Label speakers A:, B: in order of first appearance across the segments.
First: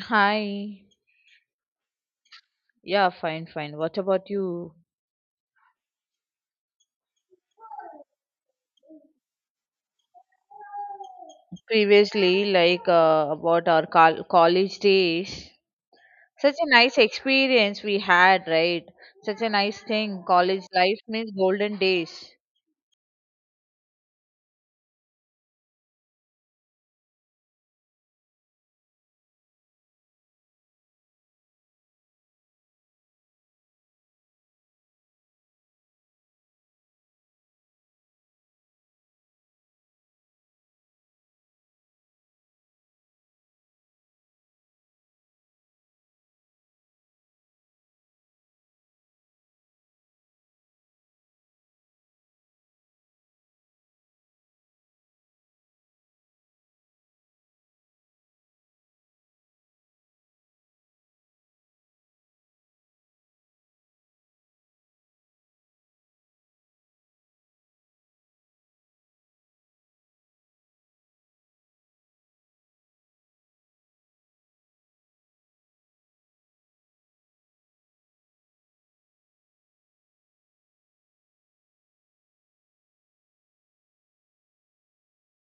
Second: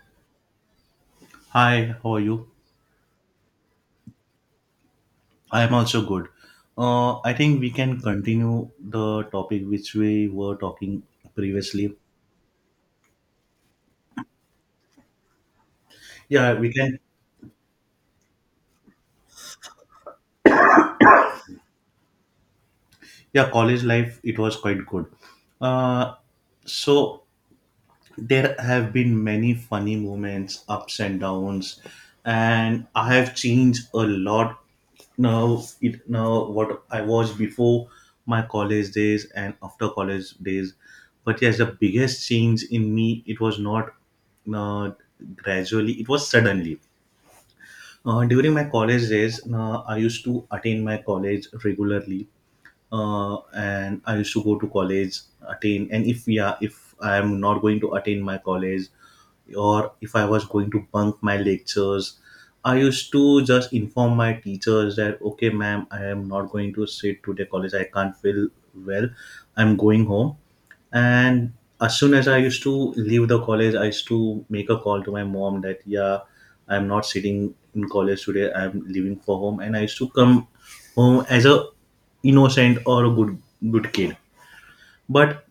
A: Hi.
B: Hi, how are you?
A: Yeah, fine, fine. What about you?
B: I am also good. I think we can continue the topic which we were talking previously.
A: Previously, about our college days, such
B: Yeah,
A: a
B: we can.
A: nice experience we had, right? Such a nice thing. College life means golden days.
B: Yeah, college life, it was quite good. Uh, so there have been many funny moments, ups and downs, and I have changed a lot now. It now what I was before my college days and after college days. But yes, the biggest change in me it was not uh, gradually; it was suddenly. During my college days, I used to attend my college regularly and I used to go to college, attain, and if yeah, if I am not going to attain my college, or if I was going to bunk my lectures, I used to just inform my teachers that okay, ma'am, I am not going to sit today college. I can't feel well. I'm going home, and as soon as I used to leave the college, I used to make a call to my mom that, yeah, I'm not sitting in college today, I'm leaving for home. And I used to come home as a innocent or a good kid. But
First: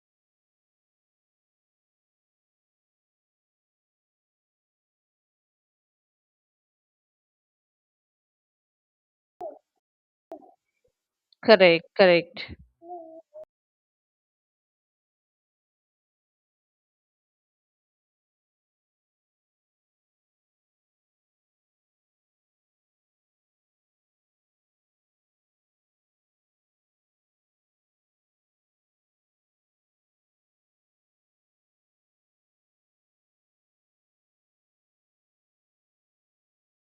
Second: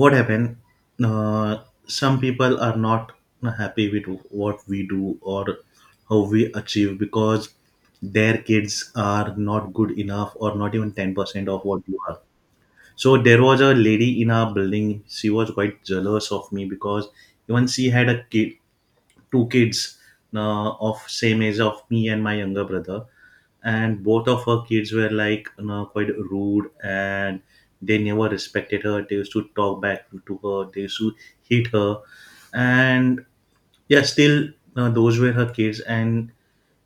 B: what happened, uh, some people are not happy with what we do or how we achieve, because their kids are not good enough or not even 10% of what
A: Correct,
B: you are.
A: correct.
B: So there was a lady in our building. She was quite jealous of me because even she had a kid, two kids of same age of me and my younger brother, and both of her kids were, like, quite rude, and they never respected her. They used to talk back to her. They used to hit her. And yeah, still those were her kids. And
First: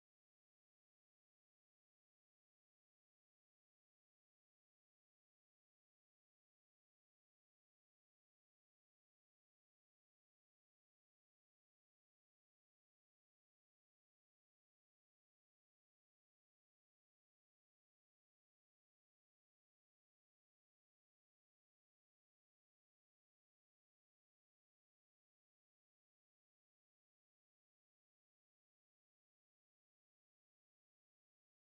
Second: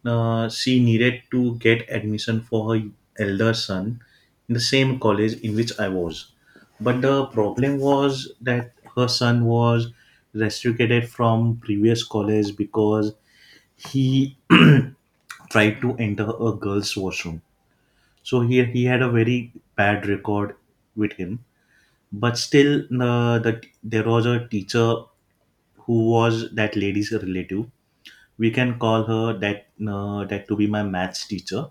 B: she needed to get admission for her elder son in the same college in which I was. But the problem was that her son was restricted from previous college because he tried to enter a girls' washroom. So he had a very bad record with him. But still, there was a teacher who was that lady's relative. We can call her that that to be my maths teacher.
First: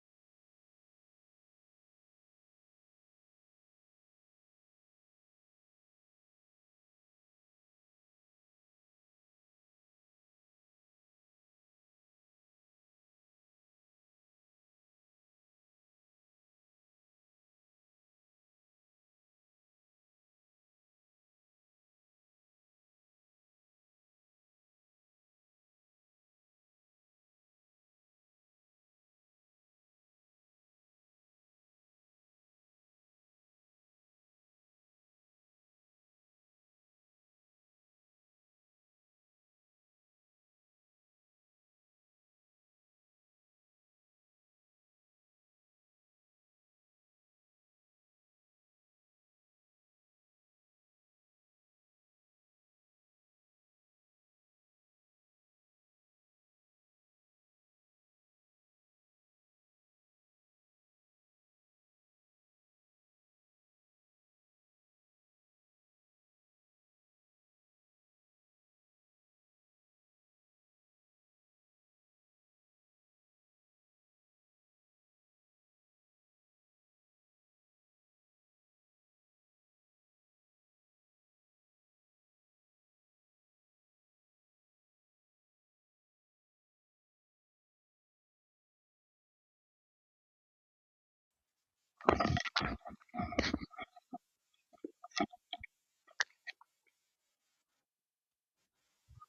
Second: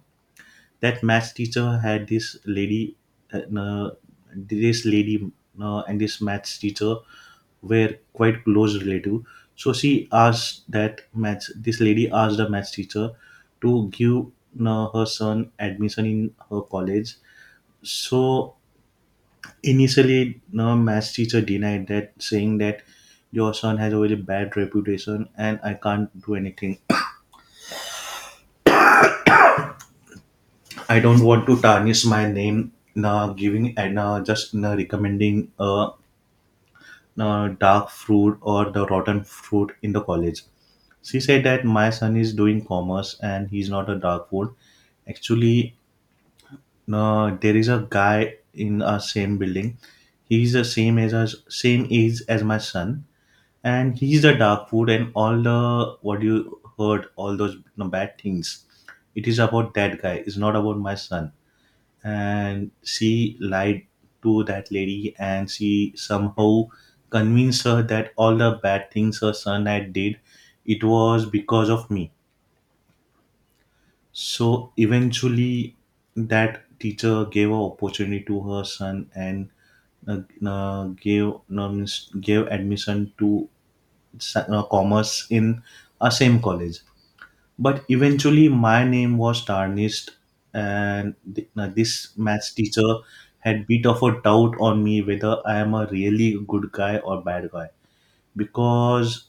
B: That maths teacher had this lady uh, uh, this lady and this maths teacher were quite close relative. So she asked that maths this lady asked the maths teacher to give her son admission in her college. So initially the maths teacher denied that, saying that your son has a very bad reputation and I can't do anything. I don't want to tarnish my name na giving and just na recommending na dark fruit or the rotten fruit in the college. She said that my son is doing commerce and he's not a dark food. Actually, na there is a guy in our same building. He's the same as us, same age as my son, and he's the dark food and all the what you heard, all those, bad things. It is about that guy. It's not about my son. And she lied to that lady, and she somehow convinced her that all the bad things her son had did, it was because of me. So eventually that teacher gave an opportunity to her son, and uh, gave no, means gave admission to commerce in a same college. But eventually, my name was tarnished, and now this maths teacher had bit of a doubt on me whether I am a really good guy or bad guy, because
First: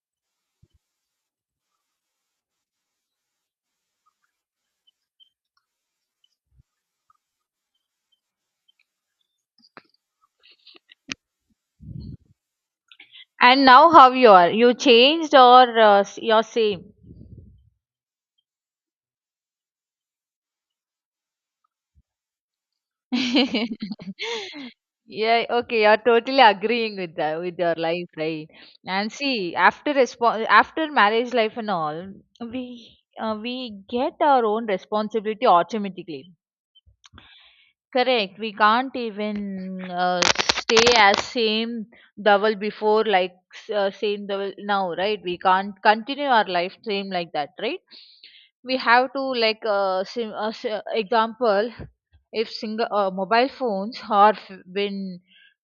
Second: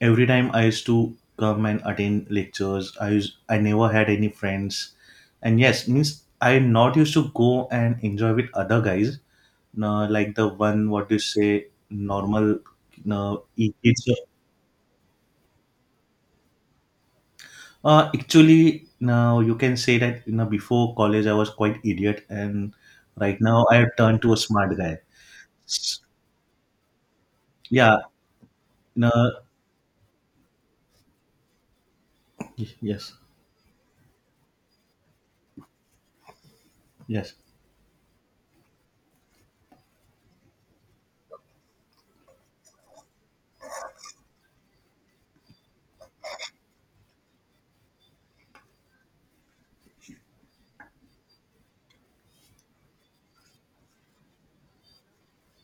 B: every time I used to come and attend lectures, I never had any friends. And yes, means I not used to go and enjoy with other guys, like the one what you say normal uh,
A: And now,
B: kids.
A: how you are? You changed or you're same?
B: Actually, now you can say that, before college I was quite idiot, and right now I have turned to a smart guy.
A: Yeah, okay, you're
B: S-
A: totally agreeing with that with your
B: Yeah,
A: life, right? And
B: no,
A: see, after after marriage life and all, we
B: yes,
A: uh, we get our own responsibility automatically.
B: yes,
A: Correct. We can't even stay as same double before, like same double now, right? We can't continue our life same like that, right? We have to example, if single mobile phones are been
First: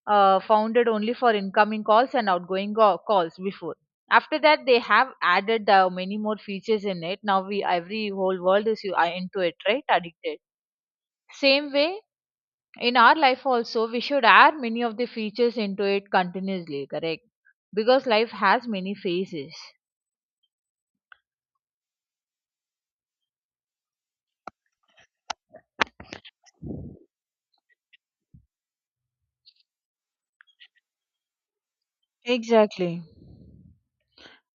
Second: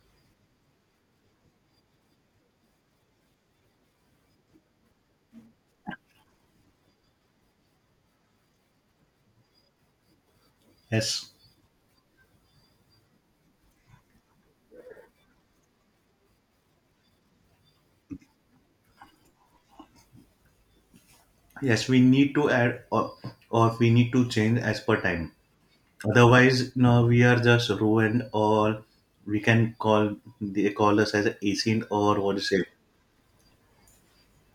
A: founded only for incoming calls and outgoing calls before. After that, they have added many more features in it. Now we every whole world is you are into it, right? Addicted.
B: yes,
A: Same way in our life also we should add many of the features into it continuously, correct, because life has many phases.
B: yes. We need to add, or we need to change as per time. Otherwise, no, we are just ruined, or we can call they call us as a ancient or what is it?
A: Exactly.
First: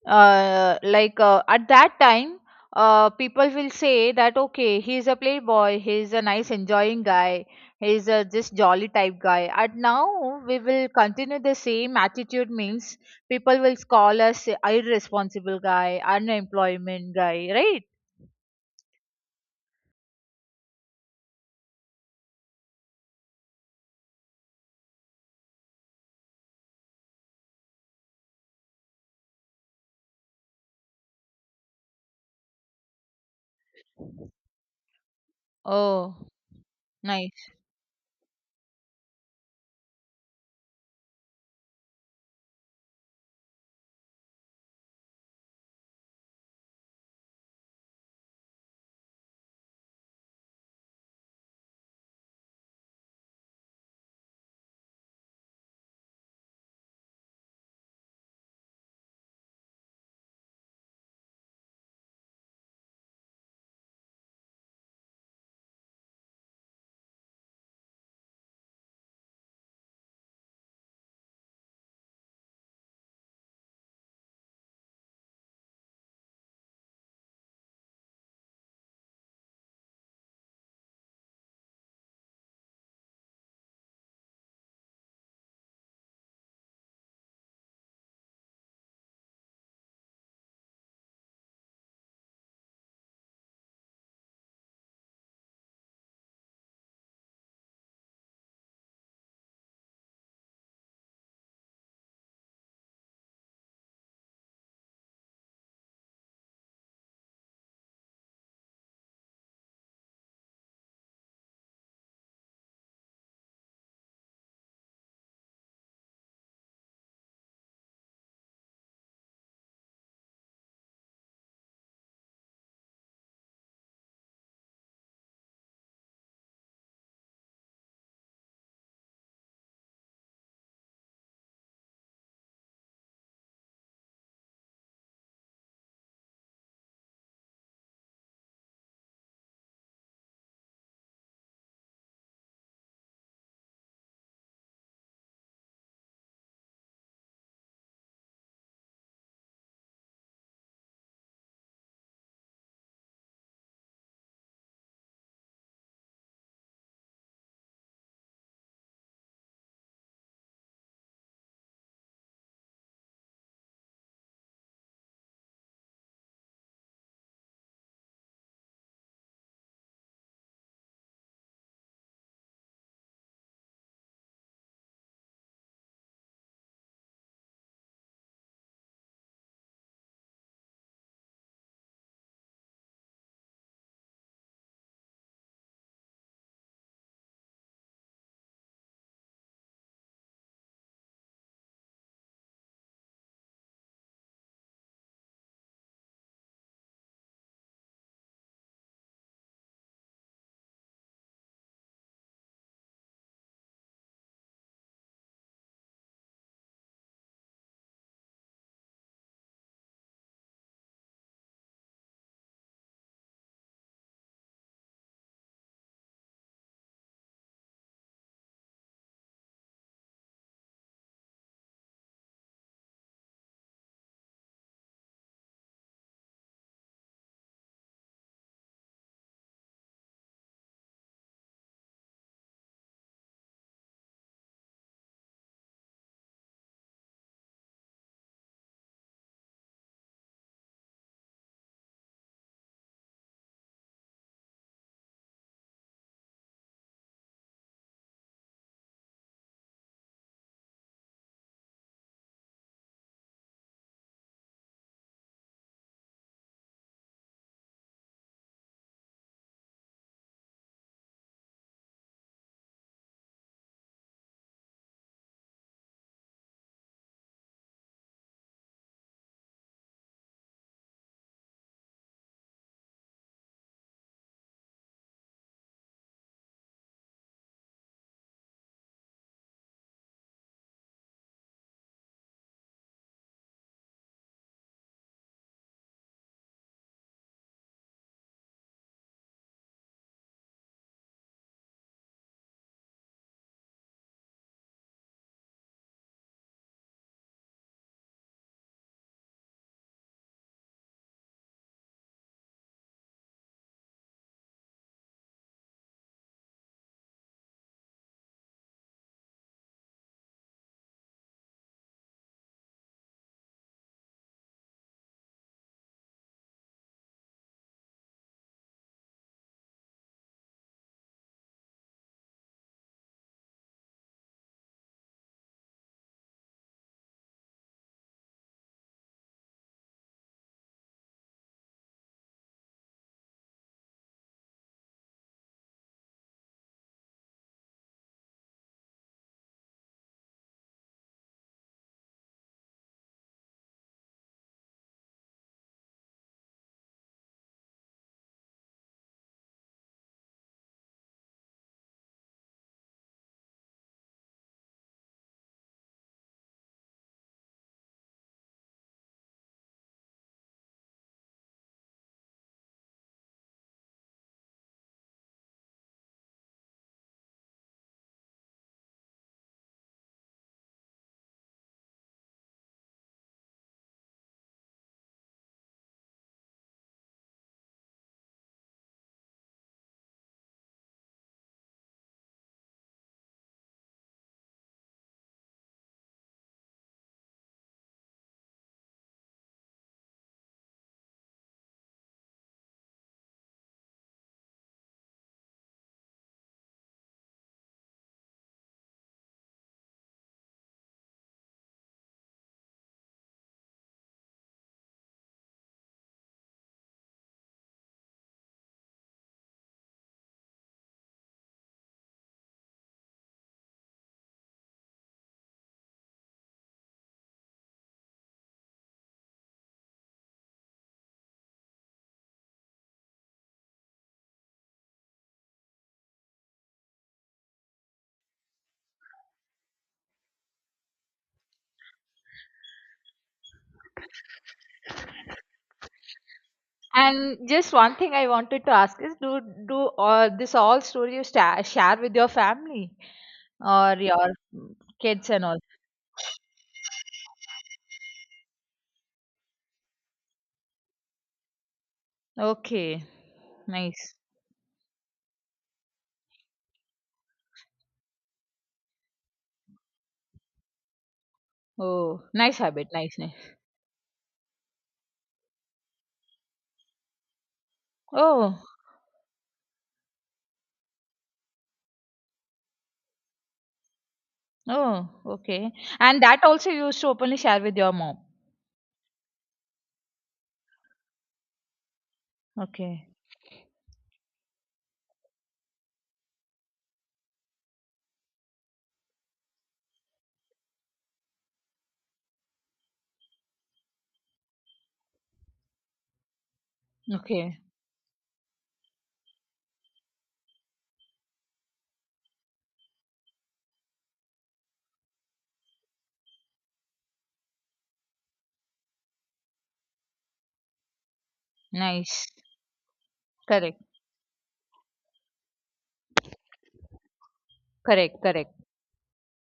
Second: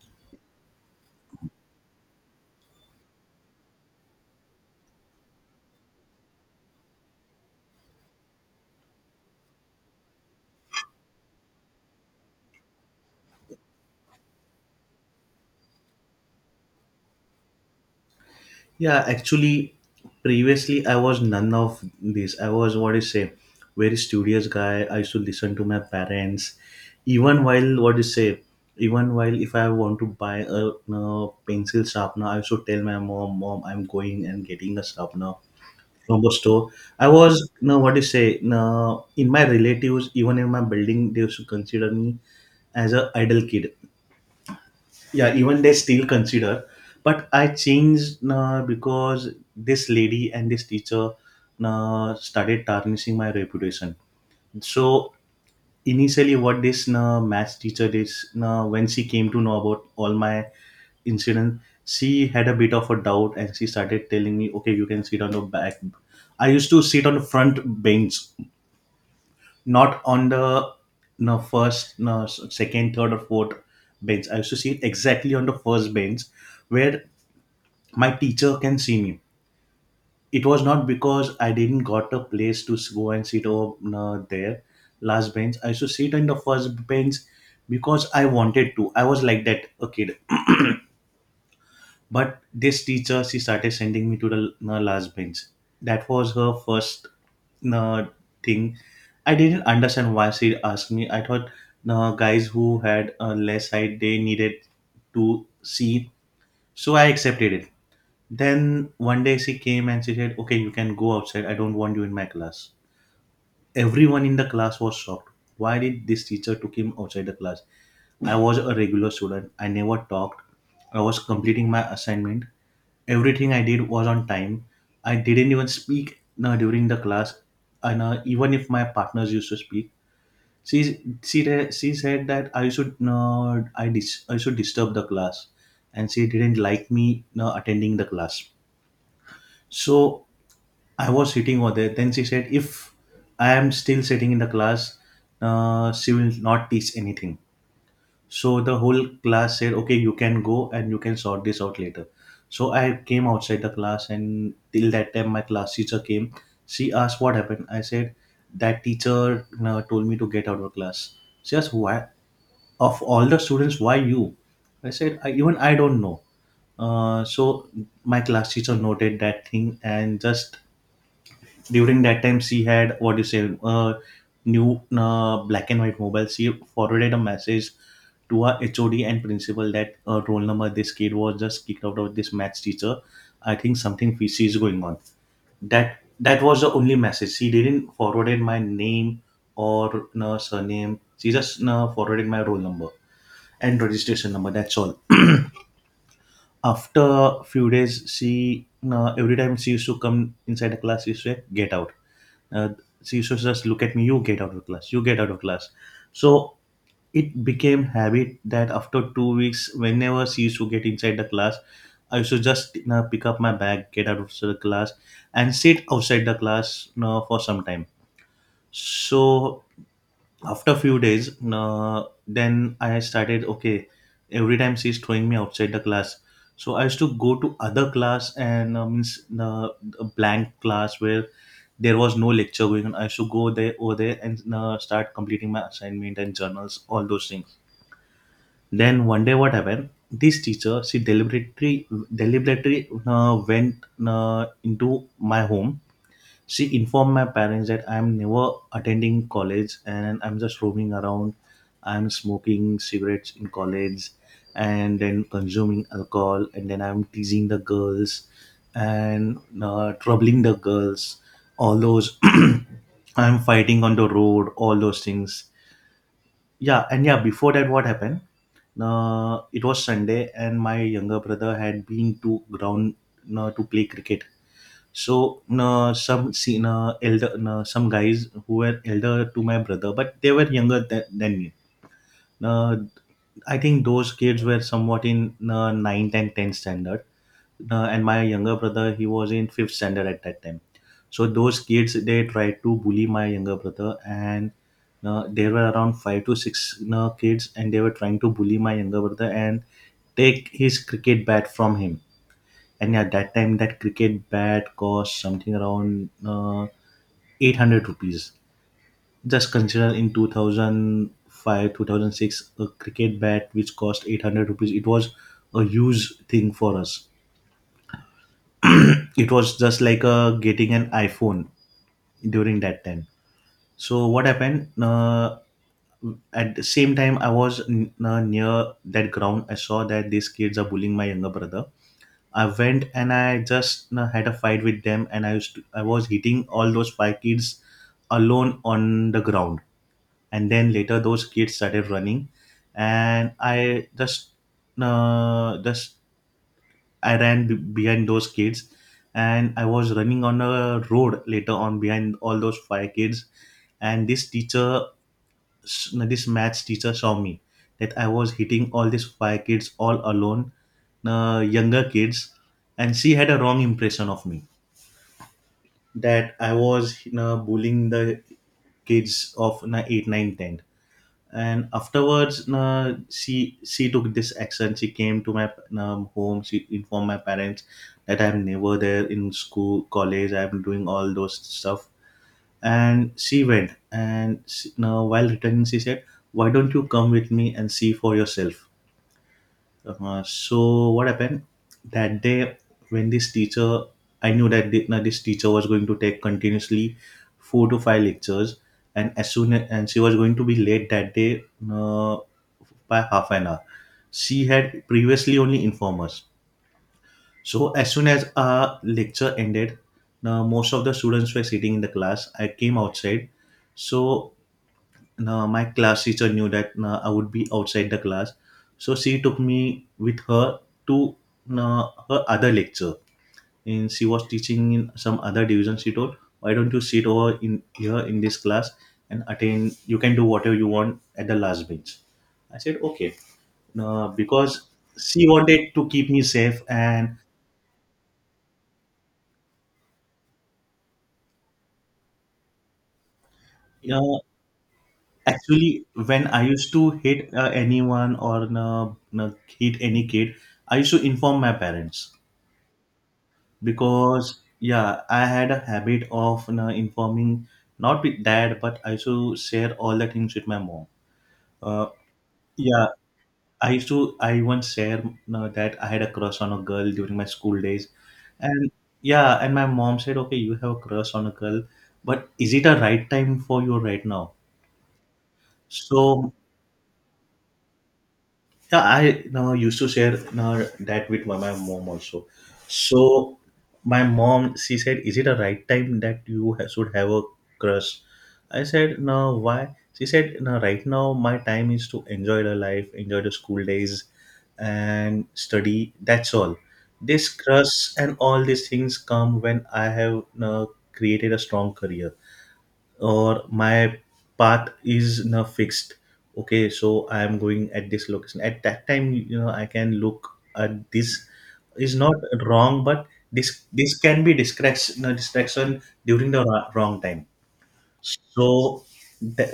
A: At that time people will say that okay, he's a playboy, he's a nice enjoying guy, he's a just jolly type guy, and now we will continue the same attitude means people will call us irresponsible guy, unemployment guy, right?
B: Yeah, actually, previously I was none of this. I was, what do you say, very studious guy. I used to listen to my parents, even while, what do you say, even while if I want to buy a, pencil sharpener, I used to tell my mom, mom, I'm going and getting a sharpener
A: Oh,
B: from the store. I was
A: nice.
B: no, what do you say, no in my relatives, even in my building, they used to consider me as a idle kid. Yeah, even they still consider. But I changed because this lady and this teacher started tarnishing my reputation. So initially what this math teacher did, when she came to know about all my incidents, she had a bit of a doubt, and she started telling me, okay, you can sit on the back. I used to sit on the front bench, not on the no first no second third or fourth bench. I used to sit exactly on the first bench where my teacher can see me. It was not because I didn't got a place to go and sit over there last bench. I used to sit in the first bench because I wanted to. I was like that a kid. But this teacher, she started sending me to the last bench. That was her first uh, thing. I didn't understand why she asked me. I thought guys who had less height, they needed to see. So I accepted it. Then one day she came and she said, okay, you can go outside. I don't want you in my class. Everyone in the class was shocked. Why did this teacher took him outside the class? I was a regular student. I never talked. I was completing my assignment. Everything I did was on time. I didn't even speak during the class. And even if my partners used to speak, she said that I should I should disturb the class, and she didn't like me attending the class. So I was sitting over there. Then she said, if I am still sitting in the class, she will not teach anything. So the whole class said, okay, you can go and you can sort this out later. So I came outside the class, and till that time, my class teacher came. She asked what happened. I said, that teacher told me to get out of class. She asked, why? Of all the students, why you? I said, I, even I don't know. So my class teacher noted that thing, and just during that time, she had, what do you say, new black and white mobile. She forwarded a message to our HOD and principal that roll number this kid was just kicked out of this maths teacher. I think something fishy is going on. That was the only message. She didn't forwarded my name or no surname. She just no, forwarded my roll number and registration number, that's all. After a few days she no, every time she used to come inside the class, she used to say get out. uh, she used to just look at me, you get out of class, you get out of class. So it became habit that after 2 weeks, whenever she used to get inside the class, I used to just, pick up my bag, get out of the class, and sit outside the class, for some time. So after a few days then I started, okay, every time she's throwing me outside the class. So I used to go to other class, and means a blank class where there was no lecture going on, I used to go there over there and start completing my assignment and journals, all those things. Then one day what happened, this teacher, she deliberately went into my home. She informed my parents that I'm never attending college and I'm just roaming around. I'm smoking cigarettes in college and then consuming alcohol and then I'm teasing the girls and troubling the girls. All those I'm fighting on the road, all those things. Yeah, and yeah, before that, what happened? It was Sunday, and my younger brother had been to ground to play cricket. So no, some seen elder no, some guys who were elder to my brother, but they were younger than me. No, I think those kids were somewhat in no, ninth and 10th standard. No, and my younger brother, he was in fifth standard at that time. So those kids, they tried to bully my younger brother, and no, there were around five to six no, kids, and they were trying to bully my younger brother and take his cricket bat from him. And at that time, that cricket bat cost something around, 800 rupees. Just consider, in 2005, 2006, a cricket bat which cost 800 rupees. It was a huge thing for us. It was just like getting an iPhone during that time. So what happened? At the same time, I was near that ground. I saw that these kids are bullying my younger brother. I went and I just had a fight with them, and I was hitting all those five kids alone on the ground, and then later those kids started running, and I just I ran behind those kids, and I was running on a road later on behind all those five kids. And this teacher, this maths teacher saw me, that I was hitting all these five kids all alone, younger kids, and she had a wrong impression of me, that I was, you know, bullying the kids of, you know, 8 9, 10. And afterwards, she took this action. She came to my home. She informed my parents that I'm never there in school college, I'm doing all those stuff. And she went, and she, now while returning, she said, why don't you come with me and see for yourself. So what happened that day, when this teacher, I knew that now this teacher was going to take continuously four to five lectures, and as soon as, and she was going to be late that day, uh, by half an hour. She had previously only informed us. So as soon as our lecture ended, now most of the students were sitting in the class. I came outside. So now my class teacher knew that now I would be outside the class. So she took me with her to now her other lecture. And she was teaching in some other division. She told, why don't you sit over in here in this class and attend, you can do whatever you want at the last bench. I said, okay, because she wanted to keep me safe. And
A: And just one thing I wanted to ask is, do all this all story you sta share with your family or
B: uh,
A: your kids and all?
B: actually, when I used to hit anyone, or hit any kid, I used to inform my parents,
A: Okay, nice.
B: because yeah, I had a habit of informing. Not with dad, but I used to share all the things with my mom. uh,
A: Oh, nice
B: yeah,
A: habit, nice, nice.
B: I used to I once share that I had a crush on a girl during my school days,
A: Oh,
B: and yeah, and my mom said, "Okay, you have a crush on a girl, but is it a right time for you right now?"
A: oh, okay. And
B: So
A: that also you used to openly share with your mom.
B: yeah, I now used to share now that with my mom also.
A: Okay,
B: So my mom, she said, "Is it a right time that you should have a crush?" I said, "No, why?" She said, "No, right now my time is to enjoy the life, enjoy the school days, and study. That's all. This
A: okay,
B: crush and all these things come when I have now created a strong career." Or my path is not fixed. Okay, so I am going at this location at that time, you know, I can look at this. Is not
A: nice.
B: wrong, but this
A: Correct,
B: this can be distraction, during the wrong time.
A: correct, correct.
B: So that,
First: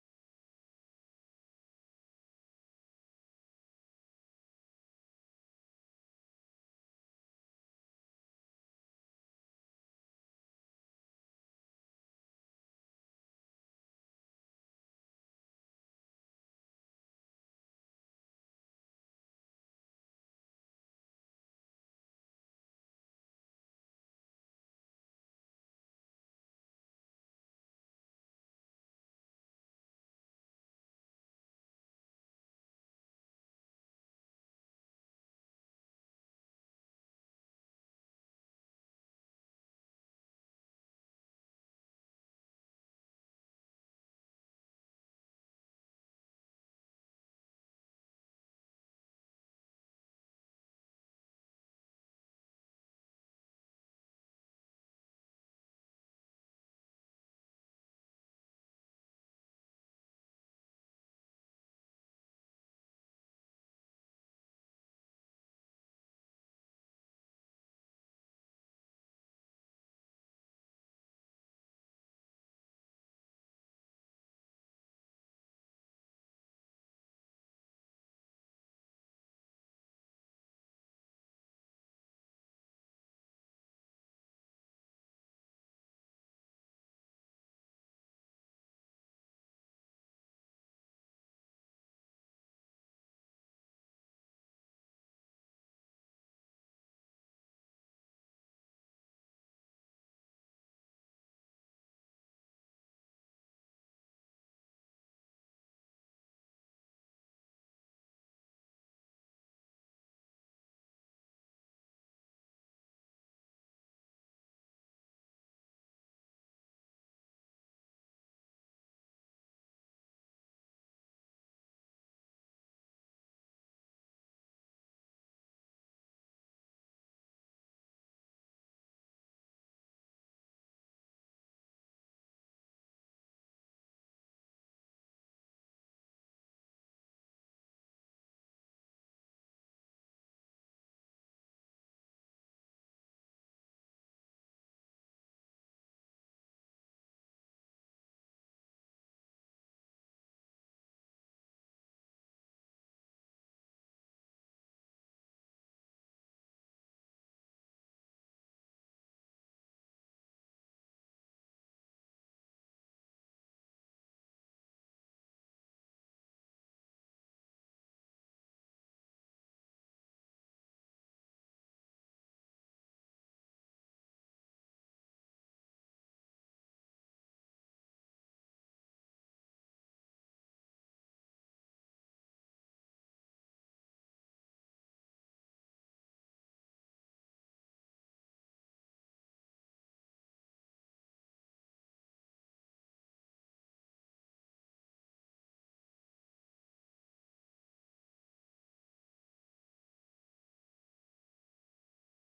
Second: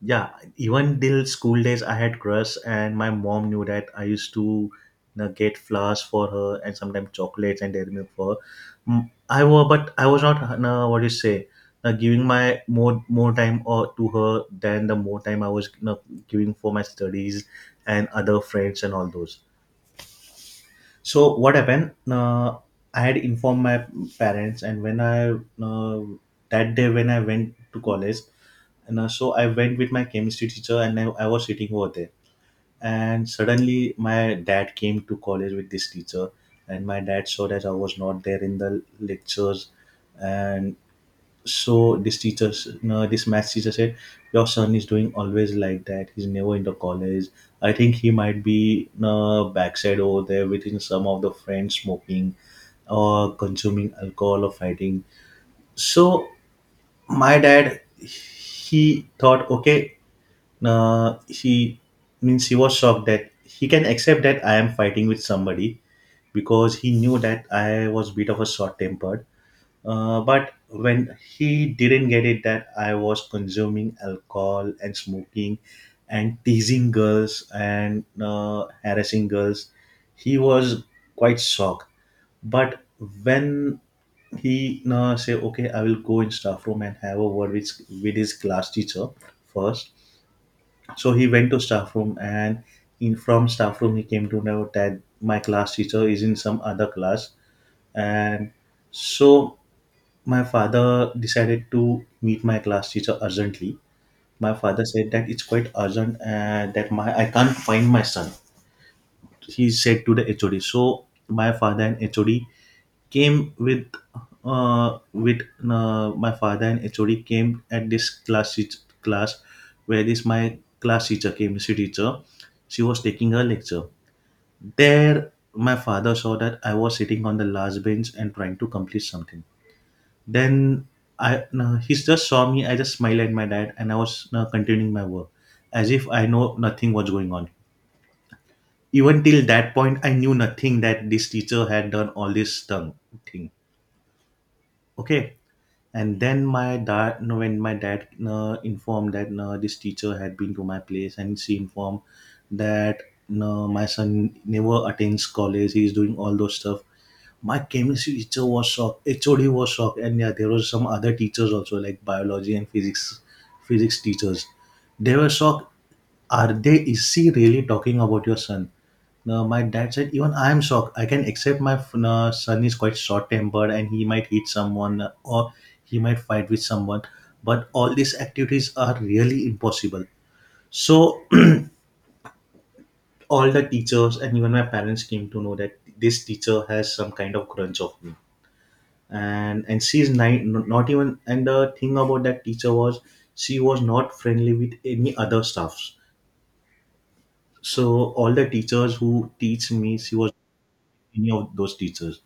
B: yeah, even till school days, I had crush, and my mom knew that I used to, you know, get flowers for her and sometimes chocolates and dairy milk for her. Mm, I was, but I was not, you know, what do you say? Giving my more time or to her than the more time I was, you know, giving for my studies and other friends and all those. So what happened? I had informed my parents, and when I uh, that day when I went to college, and so I went with my chemistry teacher and I was sitting over there. And suddenly my dad came to college with this teacher, and my dad saw that I was not there in the lectures. And so this teacher, s- no, this math teacher said, your son is doing always like that. He's never in the college. I think he might be backside over there within some of the friends, smoking or consuming alcohol or fighting. So my dad, he thought, okay, he means, he was shocked that he can accept that I am fighting with somebody, because he knew that I was bit of a short tempered. But when he didn't get it that I was consuming alcohol and smoking and teasing girls and harassing girls, he was quite shocked. But when he say, okay, I will go in staff room and have a word with his class teacher first. So he went to staff room, and in, from staff room, he came to know that my class teacher is in some other class, and so my father decided to meet my class teacher urgently. My father said that it's quite urgent, and that my I can't find my son. He said to the HOD. So my father and HOD came with my father and HOD came at this class where this, my class teacher, chemistry teacher, she was taking her lecture. There my father saw that I was sitting on the last bench and trying to complete something. Then I no, he just saw me. I just smiled at my dad, and I was continuing my work as if I know nothing was going on. Even till that point, I knew nothing that this teacher had done all this tongue thing. Okay, and then my dad no, when my dad informed that, no, this teacher had been to my place and she informed that, no, my son never attends college, he's doing all those stuff. My chemistry teacher was shocked, HOD was shocked, and yeah, there was some other teachers also, like biology and physics teachers, they were shocked. Are they, is she really talking about your son? No, My dad said, even I am shocked. I can accept my f- no, son is quite short tempered and he might hit someone, or he might fight with someone. But all these activities are really impossible. So, all the teachers and even my parents came to know that this teacher has some kind of grudge of me. And she's not even. And the thing about that teacher was, she was not friendly with any other staffs. So, all the teachers who teach me, she was, any of those teachers,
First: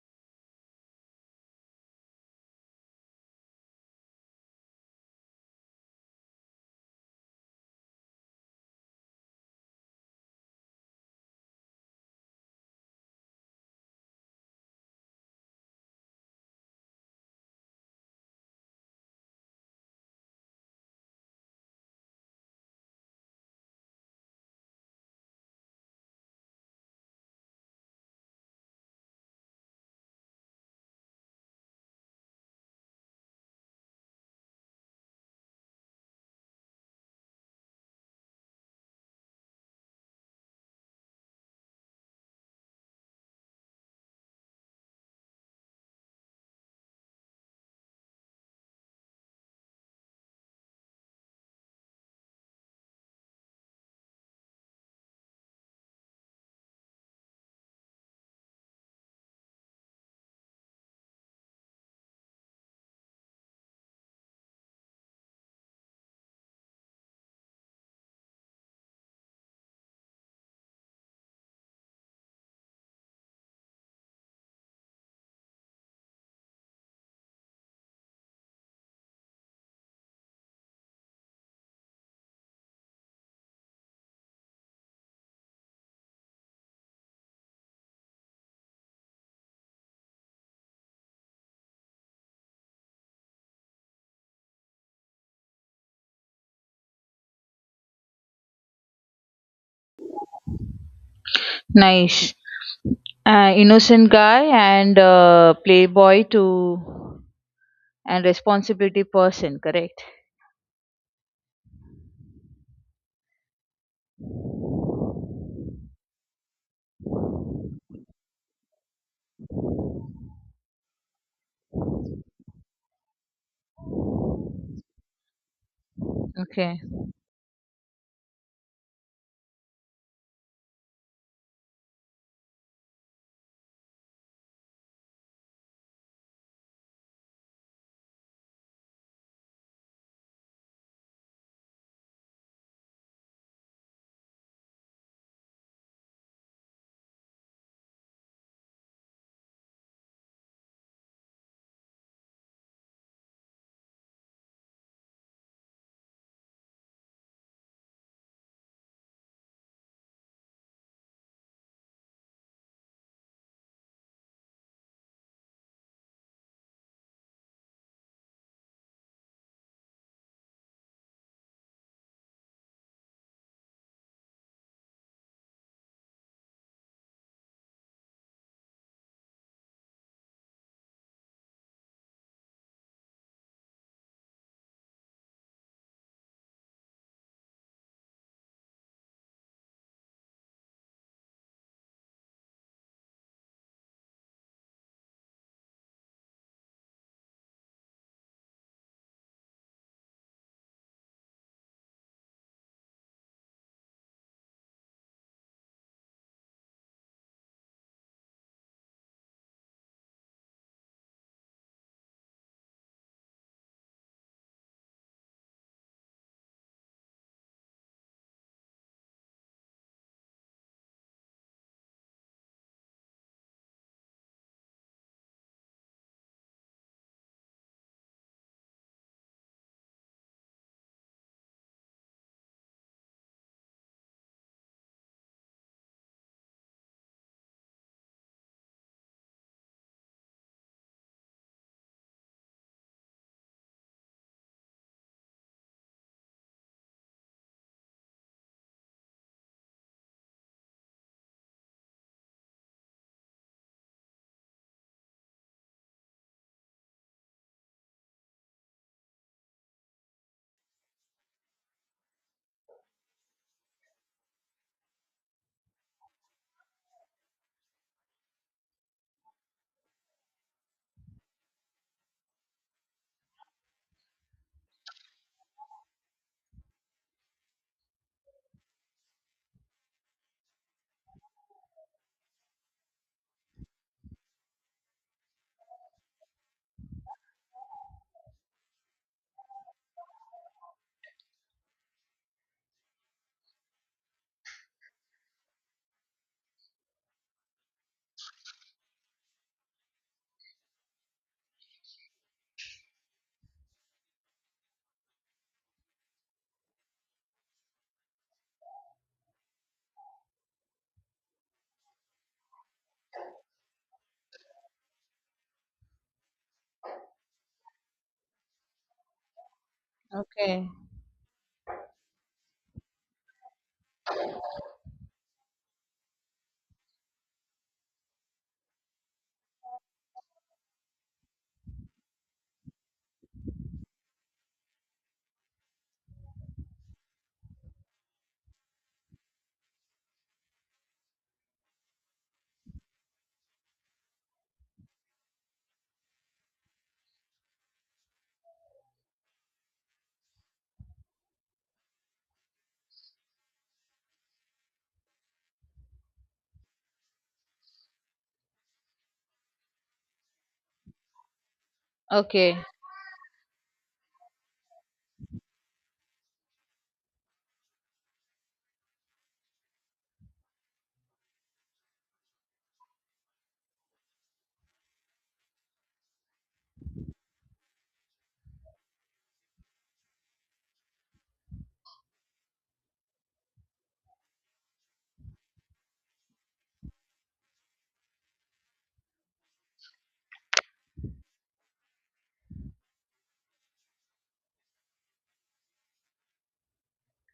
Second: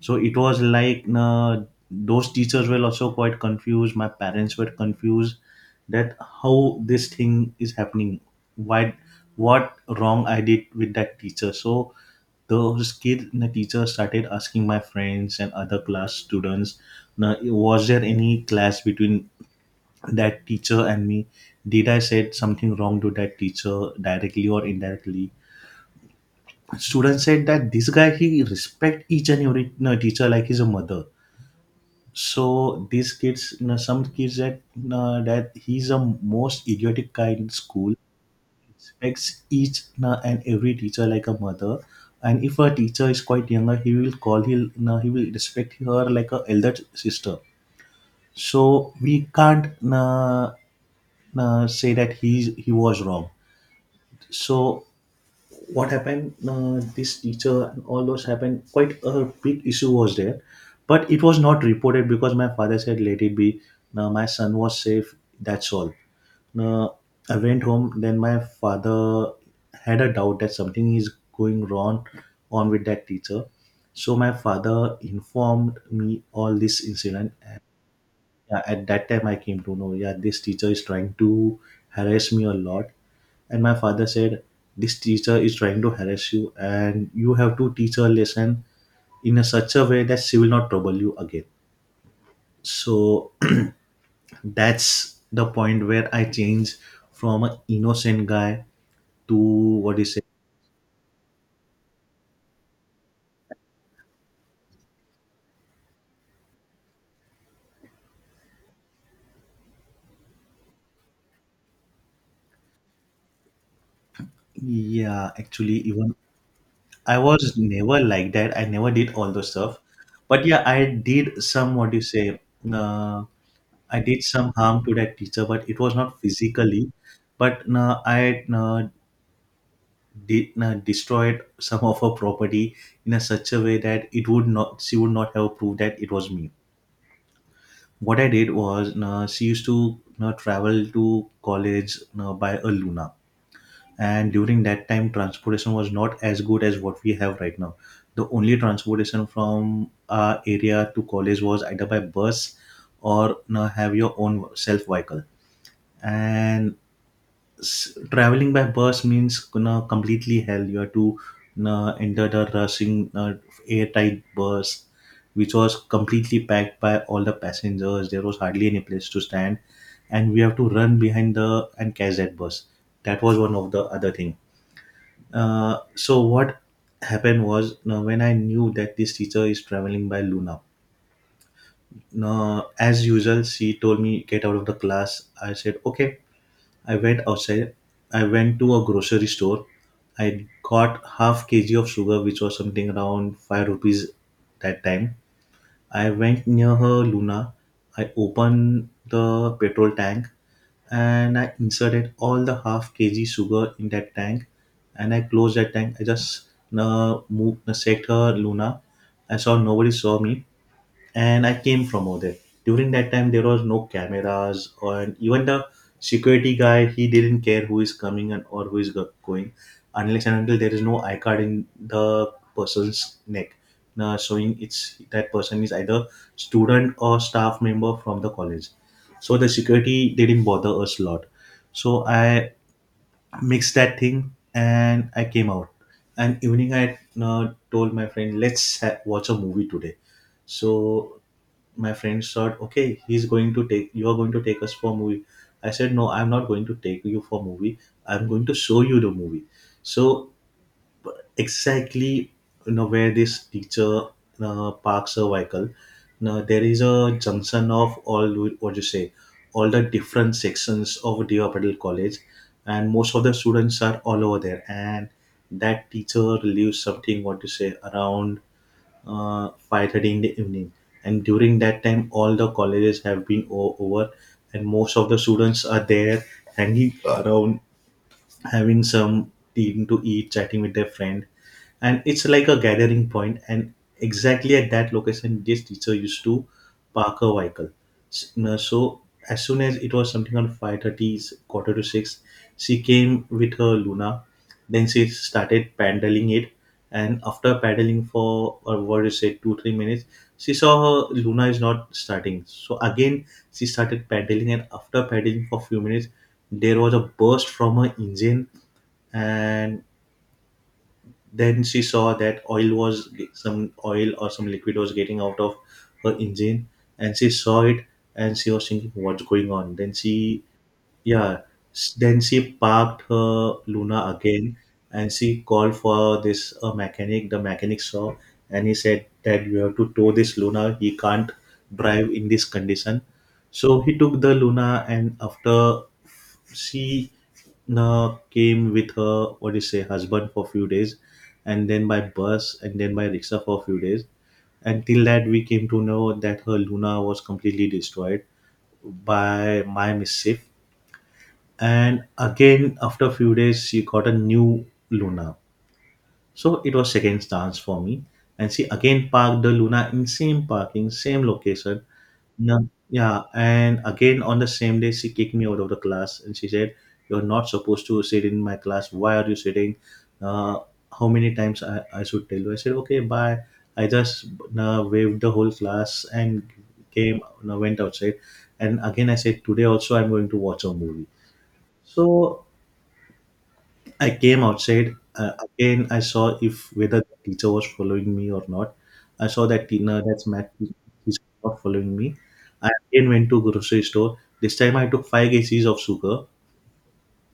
B: so it was like, those teachers were also quite confused, my parents were confused, that how this thing is happening, why, what wrong I did with that teacher. So those kids, the teacher started asking my friends and other class students, now was there any clash between that teacher and me, did I said something wrong to that teacher directly or indirectly. Students said that this guy, he respect each and every, you know, teacher like he's a mother. So these kids, you know, some kids that you, that he's a most idiotic kind in school, expects each you and every teacher like a mother, and if a teacher is quite younger, he will call, he'll, you know, he will respect her like a elder sister. So we can't, you know, say that he was wrong. So what happened, this teacher and all those happened, quite a big issue was there, but it was not reported because my father said, let it be, now my son was safe, that's all. Now I went home, then my father had a doubt that something is going wrong on with that teacher. So my father informed me all this incident. Yeah, at that time I came to know, yeah, this teacher is trying to harass me a lot. And my father said, this teacher is trying to harass you, and you have to teach her a lesson in a such a way that she will not trouble you again. So, that's the point where I changed from an innocent guy to, what is it.
A: Nice. Innocent guy and playboy to and responsibility person, correct?
B: Yeah, actually, even I was never like that, I never did all those stuff, but yeah, I did some, what do you say, uh, I did some harm to that teacher, but it was not
A: Okay.
B: physically. But I did destroyed some of her property in a such a way that it would not, she would not have proved that it was me. What I did was she used to travel to college by a Luna, and during that time transportation was not as good as what we have right now. The only transportation from our area to college was either by bus or have your own self vehicle, and traveling by bus means, completely hell. You have to, enter the rushing airtight bus, which was completely packed by all the passengers. There was hardly any place to stand, and we have to run behind the and catch that bus. That was one of the other thing. So what happened was, now when I knew that this teacher is traveling by Luna. Now, as usual, she told me get out of the class. I said okay, I went outside. I went to a grocery store. I got half kg of sugar, which was something around 5 rupees that time. I went near her Luna. I opened the petrol tank and I inserted all the half kg sugar in that tank, and I closed that tank. I just moved, set her Luna. I saw nobody saw me, and I came from over there. During that time, there was no cameras, and even the security guy, he didn't care who is coming and or who is going, unless and until there is no I card in the person's neck, showing it's that person is either student or staff member from the college. So the security didn't bother us a lot. So I mixed that thing and I came out. And evening I told my friend, let's watch a movie today. So my friends thought, okay, he's going to take, you are going to take us for a movie. I said, no, I'm not going to take you for a movie, I'm going to show you the movie. So b- exactly, you know where this teacher parks her vehicle. Now there is a junction of all what you say, all the different sections of Dewa College, and most of the students are all over there, and that teacher leaves something, what you say, around 5:30 in the evening, and during that time all the colleges have been over, and most of the students are there hanging around, having some thing to eat, chatting with their friend, and it's like a gathering point. And exactly at that location, this teacher used to park her vehicle. So as soon as it was something on 5:30, quarter to six, she came with her Luna. Then she started paddling it, and after paddling for, or what is it, two three minutes, she saw her Luna is not starting. So again, she started paddling, and after paddling for few minutes, there was a burst from her engine, and then she saw that oil was, some oil or some liquid was getting out of her engine, and she saw it, and she was thinking what's going on, then she,
A: Okay.
B: yeah. Then she parked her Luna again, and she called for this mechanic. The mechanic saw and he said that you have to tow this Luna. He can't drive in this condition. So he took the Luna, and after she came with her, what do you say, husband for a few days, and then by bus, and then by rickshaw for a few days. Until that, we came to know that her Luna was completely destroyed by my mischief. And again, after a few days she got a new Luna. So it was second chance for me, and she again parked the Luna in same parking, same location.
A: Okay.
B: No, yeah, and again on the same day she kicked me out of the class and she said, you're not supposed to sit in my class, why are you sitting, uh, how many times I should tell you. I said okay, bye, I just waved the whole class and came, went outside, and again I said, today also I'm going to watch a movie. So I came outside. Again, I saw if whether the teacher was following me or not. I saw that no, that's math he's not following me. I again went to grocery store. This time I took 5 kgs of sugar,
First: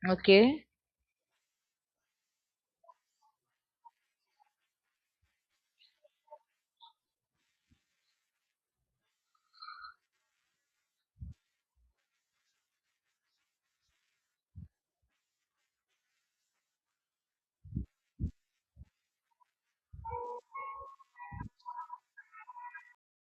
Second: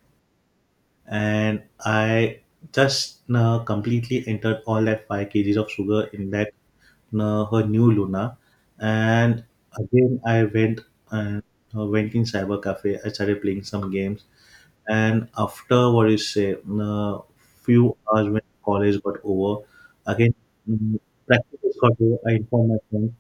A: Okay.
B: and I just completely entered all that 5 kgs of sugar in that her new Luna. And again, I went and went in cyber cafe. I started playing some games, and after what you say, uh, few hours when college got over, again mm, practice got over, I informed my friends,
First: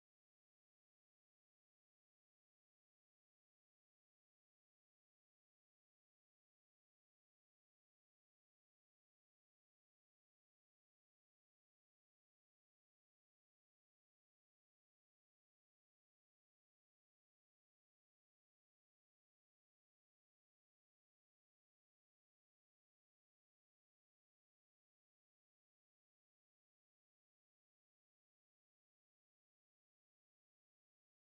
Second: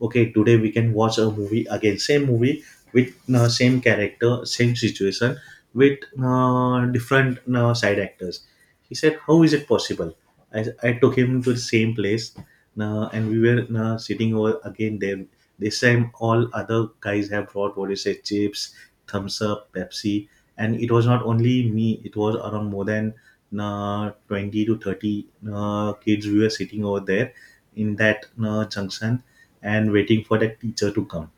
B: okay, today we can watch a movie again, same movie with same character, same situation, with different side actors. He said how is it possible. I took him to the same place, and we were sitting over again there. This time all other guys have brought, what you say, chips, thumbs up, pepsi. And it was not only me, it was around more than 20 to 30 kids we were sitting over there in that junction, and waiting for that teacher to come.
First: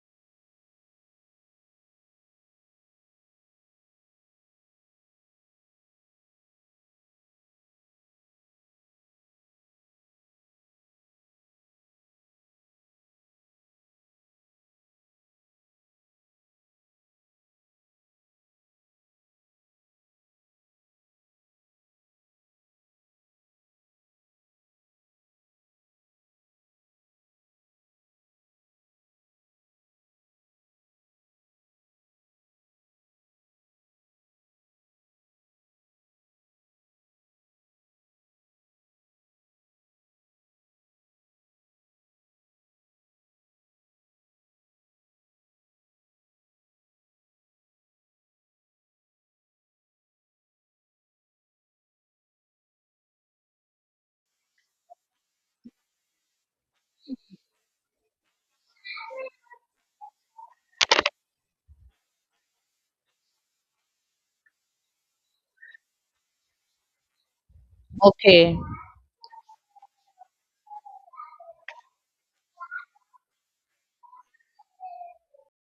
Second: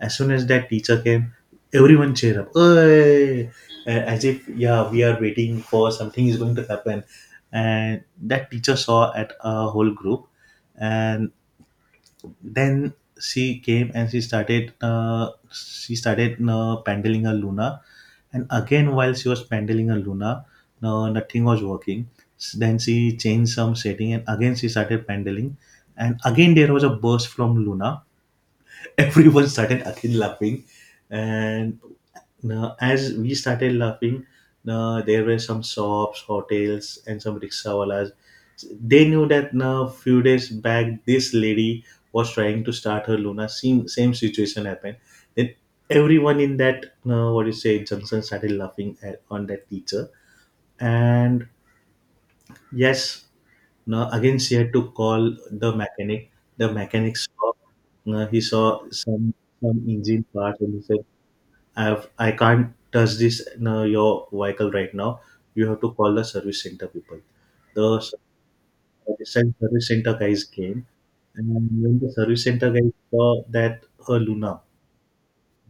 B: As soon as that teacher came, everyone cheered up, "Hey!" As if, yeah, we are waiting for something is going to happen. And that teacher saw at a whole group, and then she came, and she started pandling a Luna, and again while she was pandling a Luna, no, nothing was working. Then she changed some setting and again she started pandling, and again there was a burst from Luna. Everyone started again laughing. And now as we started laughing, now there were some shops, hotels and some rickshawalas. They knew that now, few days back, this lady was trying to start her Luna, same situation happened. Then everyone in that what do you say junction started laughing at, on that teacher. And yes, now again she had to call the mechanic. The mechanic saw, he saw some engine part, and he said, "I have I can't touch this, your vehicle right now. You have to call the service center people." The s-
A: Okay.
B: service cen- service center guys came, and when the service center guys saw that her Luna,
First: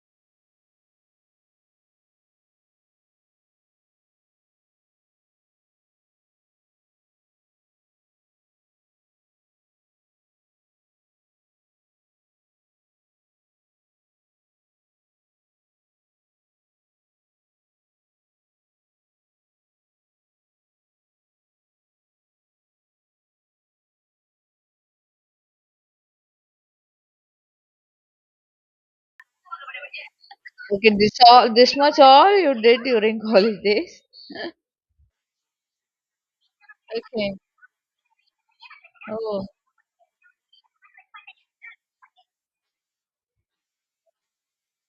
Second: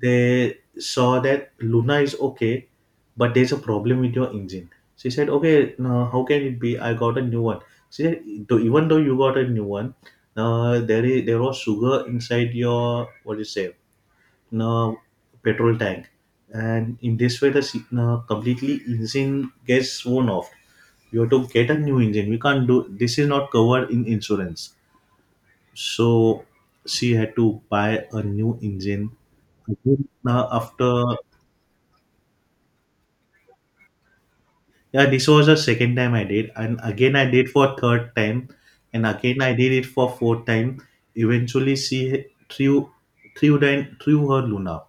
B: they saw that Luna is okay, but there's a problem with your engine. She said, okay, now how can it be? I got a new one. She said, Even though you got a new one, there was sugar inside your, what do you say, no, petrol tank, and in this way completely engine gets worn off. You have to get a new engine. We can't do, this is not covered in insurance." So she had to buy a new engine again,
A: Okay.
B: after.
A: This all this much all you did during holidays.
B: Yeah, this was the second time I did, and again I
A: Okay.
B: did for third time, and again
A: Oh,
B: I did it for fourth time. Eventually, she threw her Luna,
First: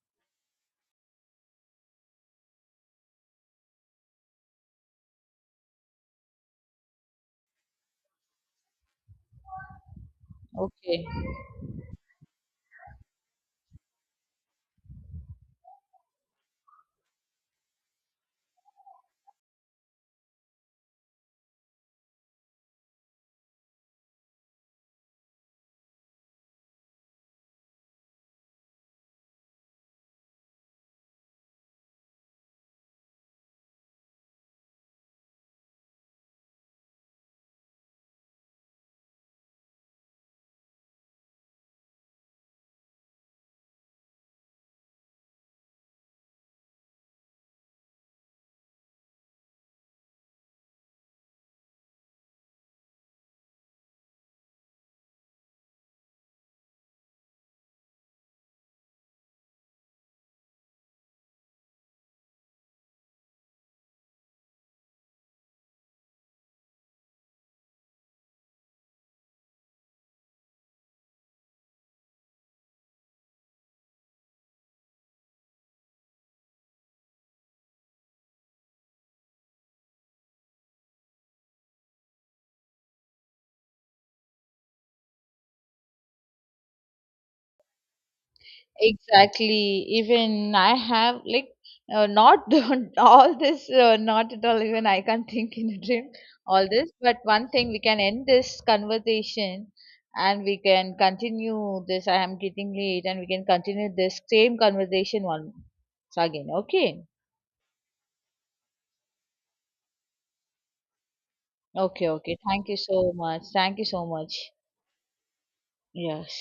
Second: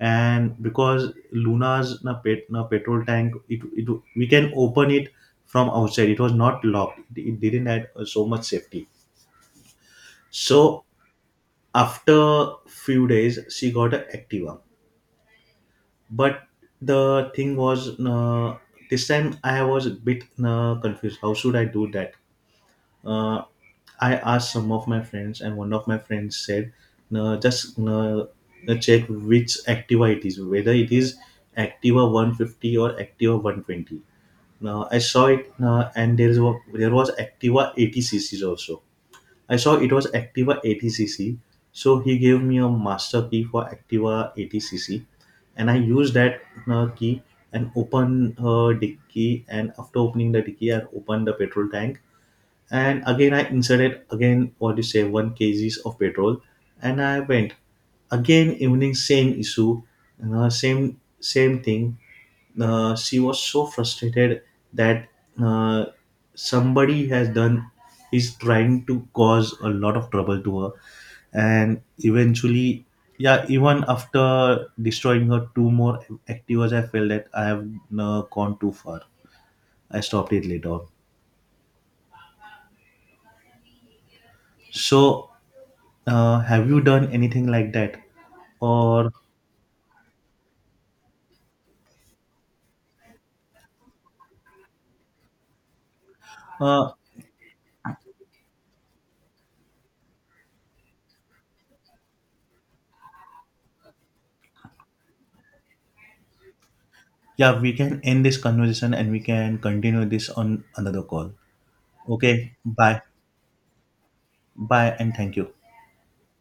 B: and because Luna's na pet na petrol tank, it we can open it from outside. It was not locked. It didn't have so much safety. So
A: okay.
B: after few days, she got an Activa, but the thing was, this time I was a bit confused. How should I do that? Uh, I asked some of my friends, and one of my friends said, no, just no, check which Activa it is, whether it is Activa 150 or Activa 120. Now I saw it, and there was Activa 80cc's also. I saw it was Activa 80cc, so he gave me a master key for Activa 80cc, and I used that key and open dicky. And after opening the dicky, I opened the petrol tank, and again I inserted, again what do you say, 1 kgs of petrol, and I went. Again, evening, same issue, same thing. She was so frustrated that, uh, somebody has done, is trying to cause a lot of trouble to her. And eventually, yeah, even after destroying her two more activas, I felt that I have gone too far. I stopped it later on. So Have you done anything like that? Or,
A: Exactly. Even I have like not all this, not at all. Even I can't think in a dream all this.
B: uh,
A: But one thing, we can end this conversation and we can continue this. I am getting late and we can continue this same conversation once again. Okay.
B: yeah, we can end this conversation, and we can continue this on another call.
A: Okay, okay.
B: Okay,
A: Thank you
B: bye.
A: so much. Thank you so much.
B: Bye and thank you.
A: Yes.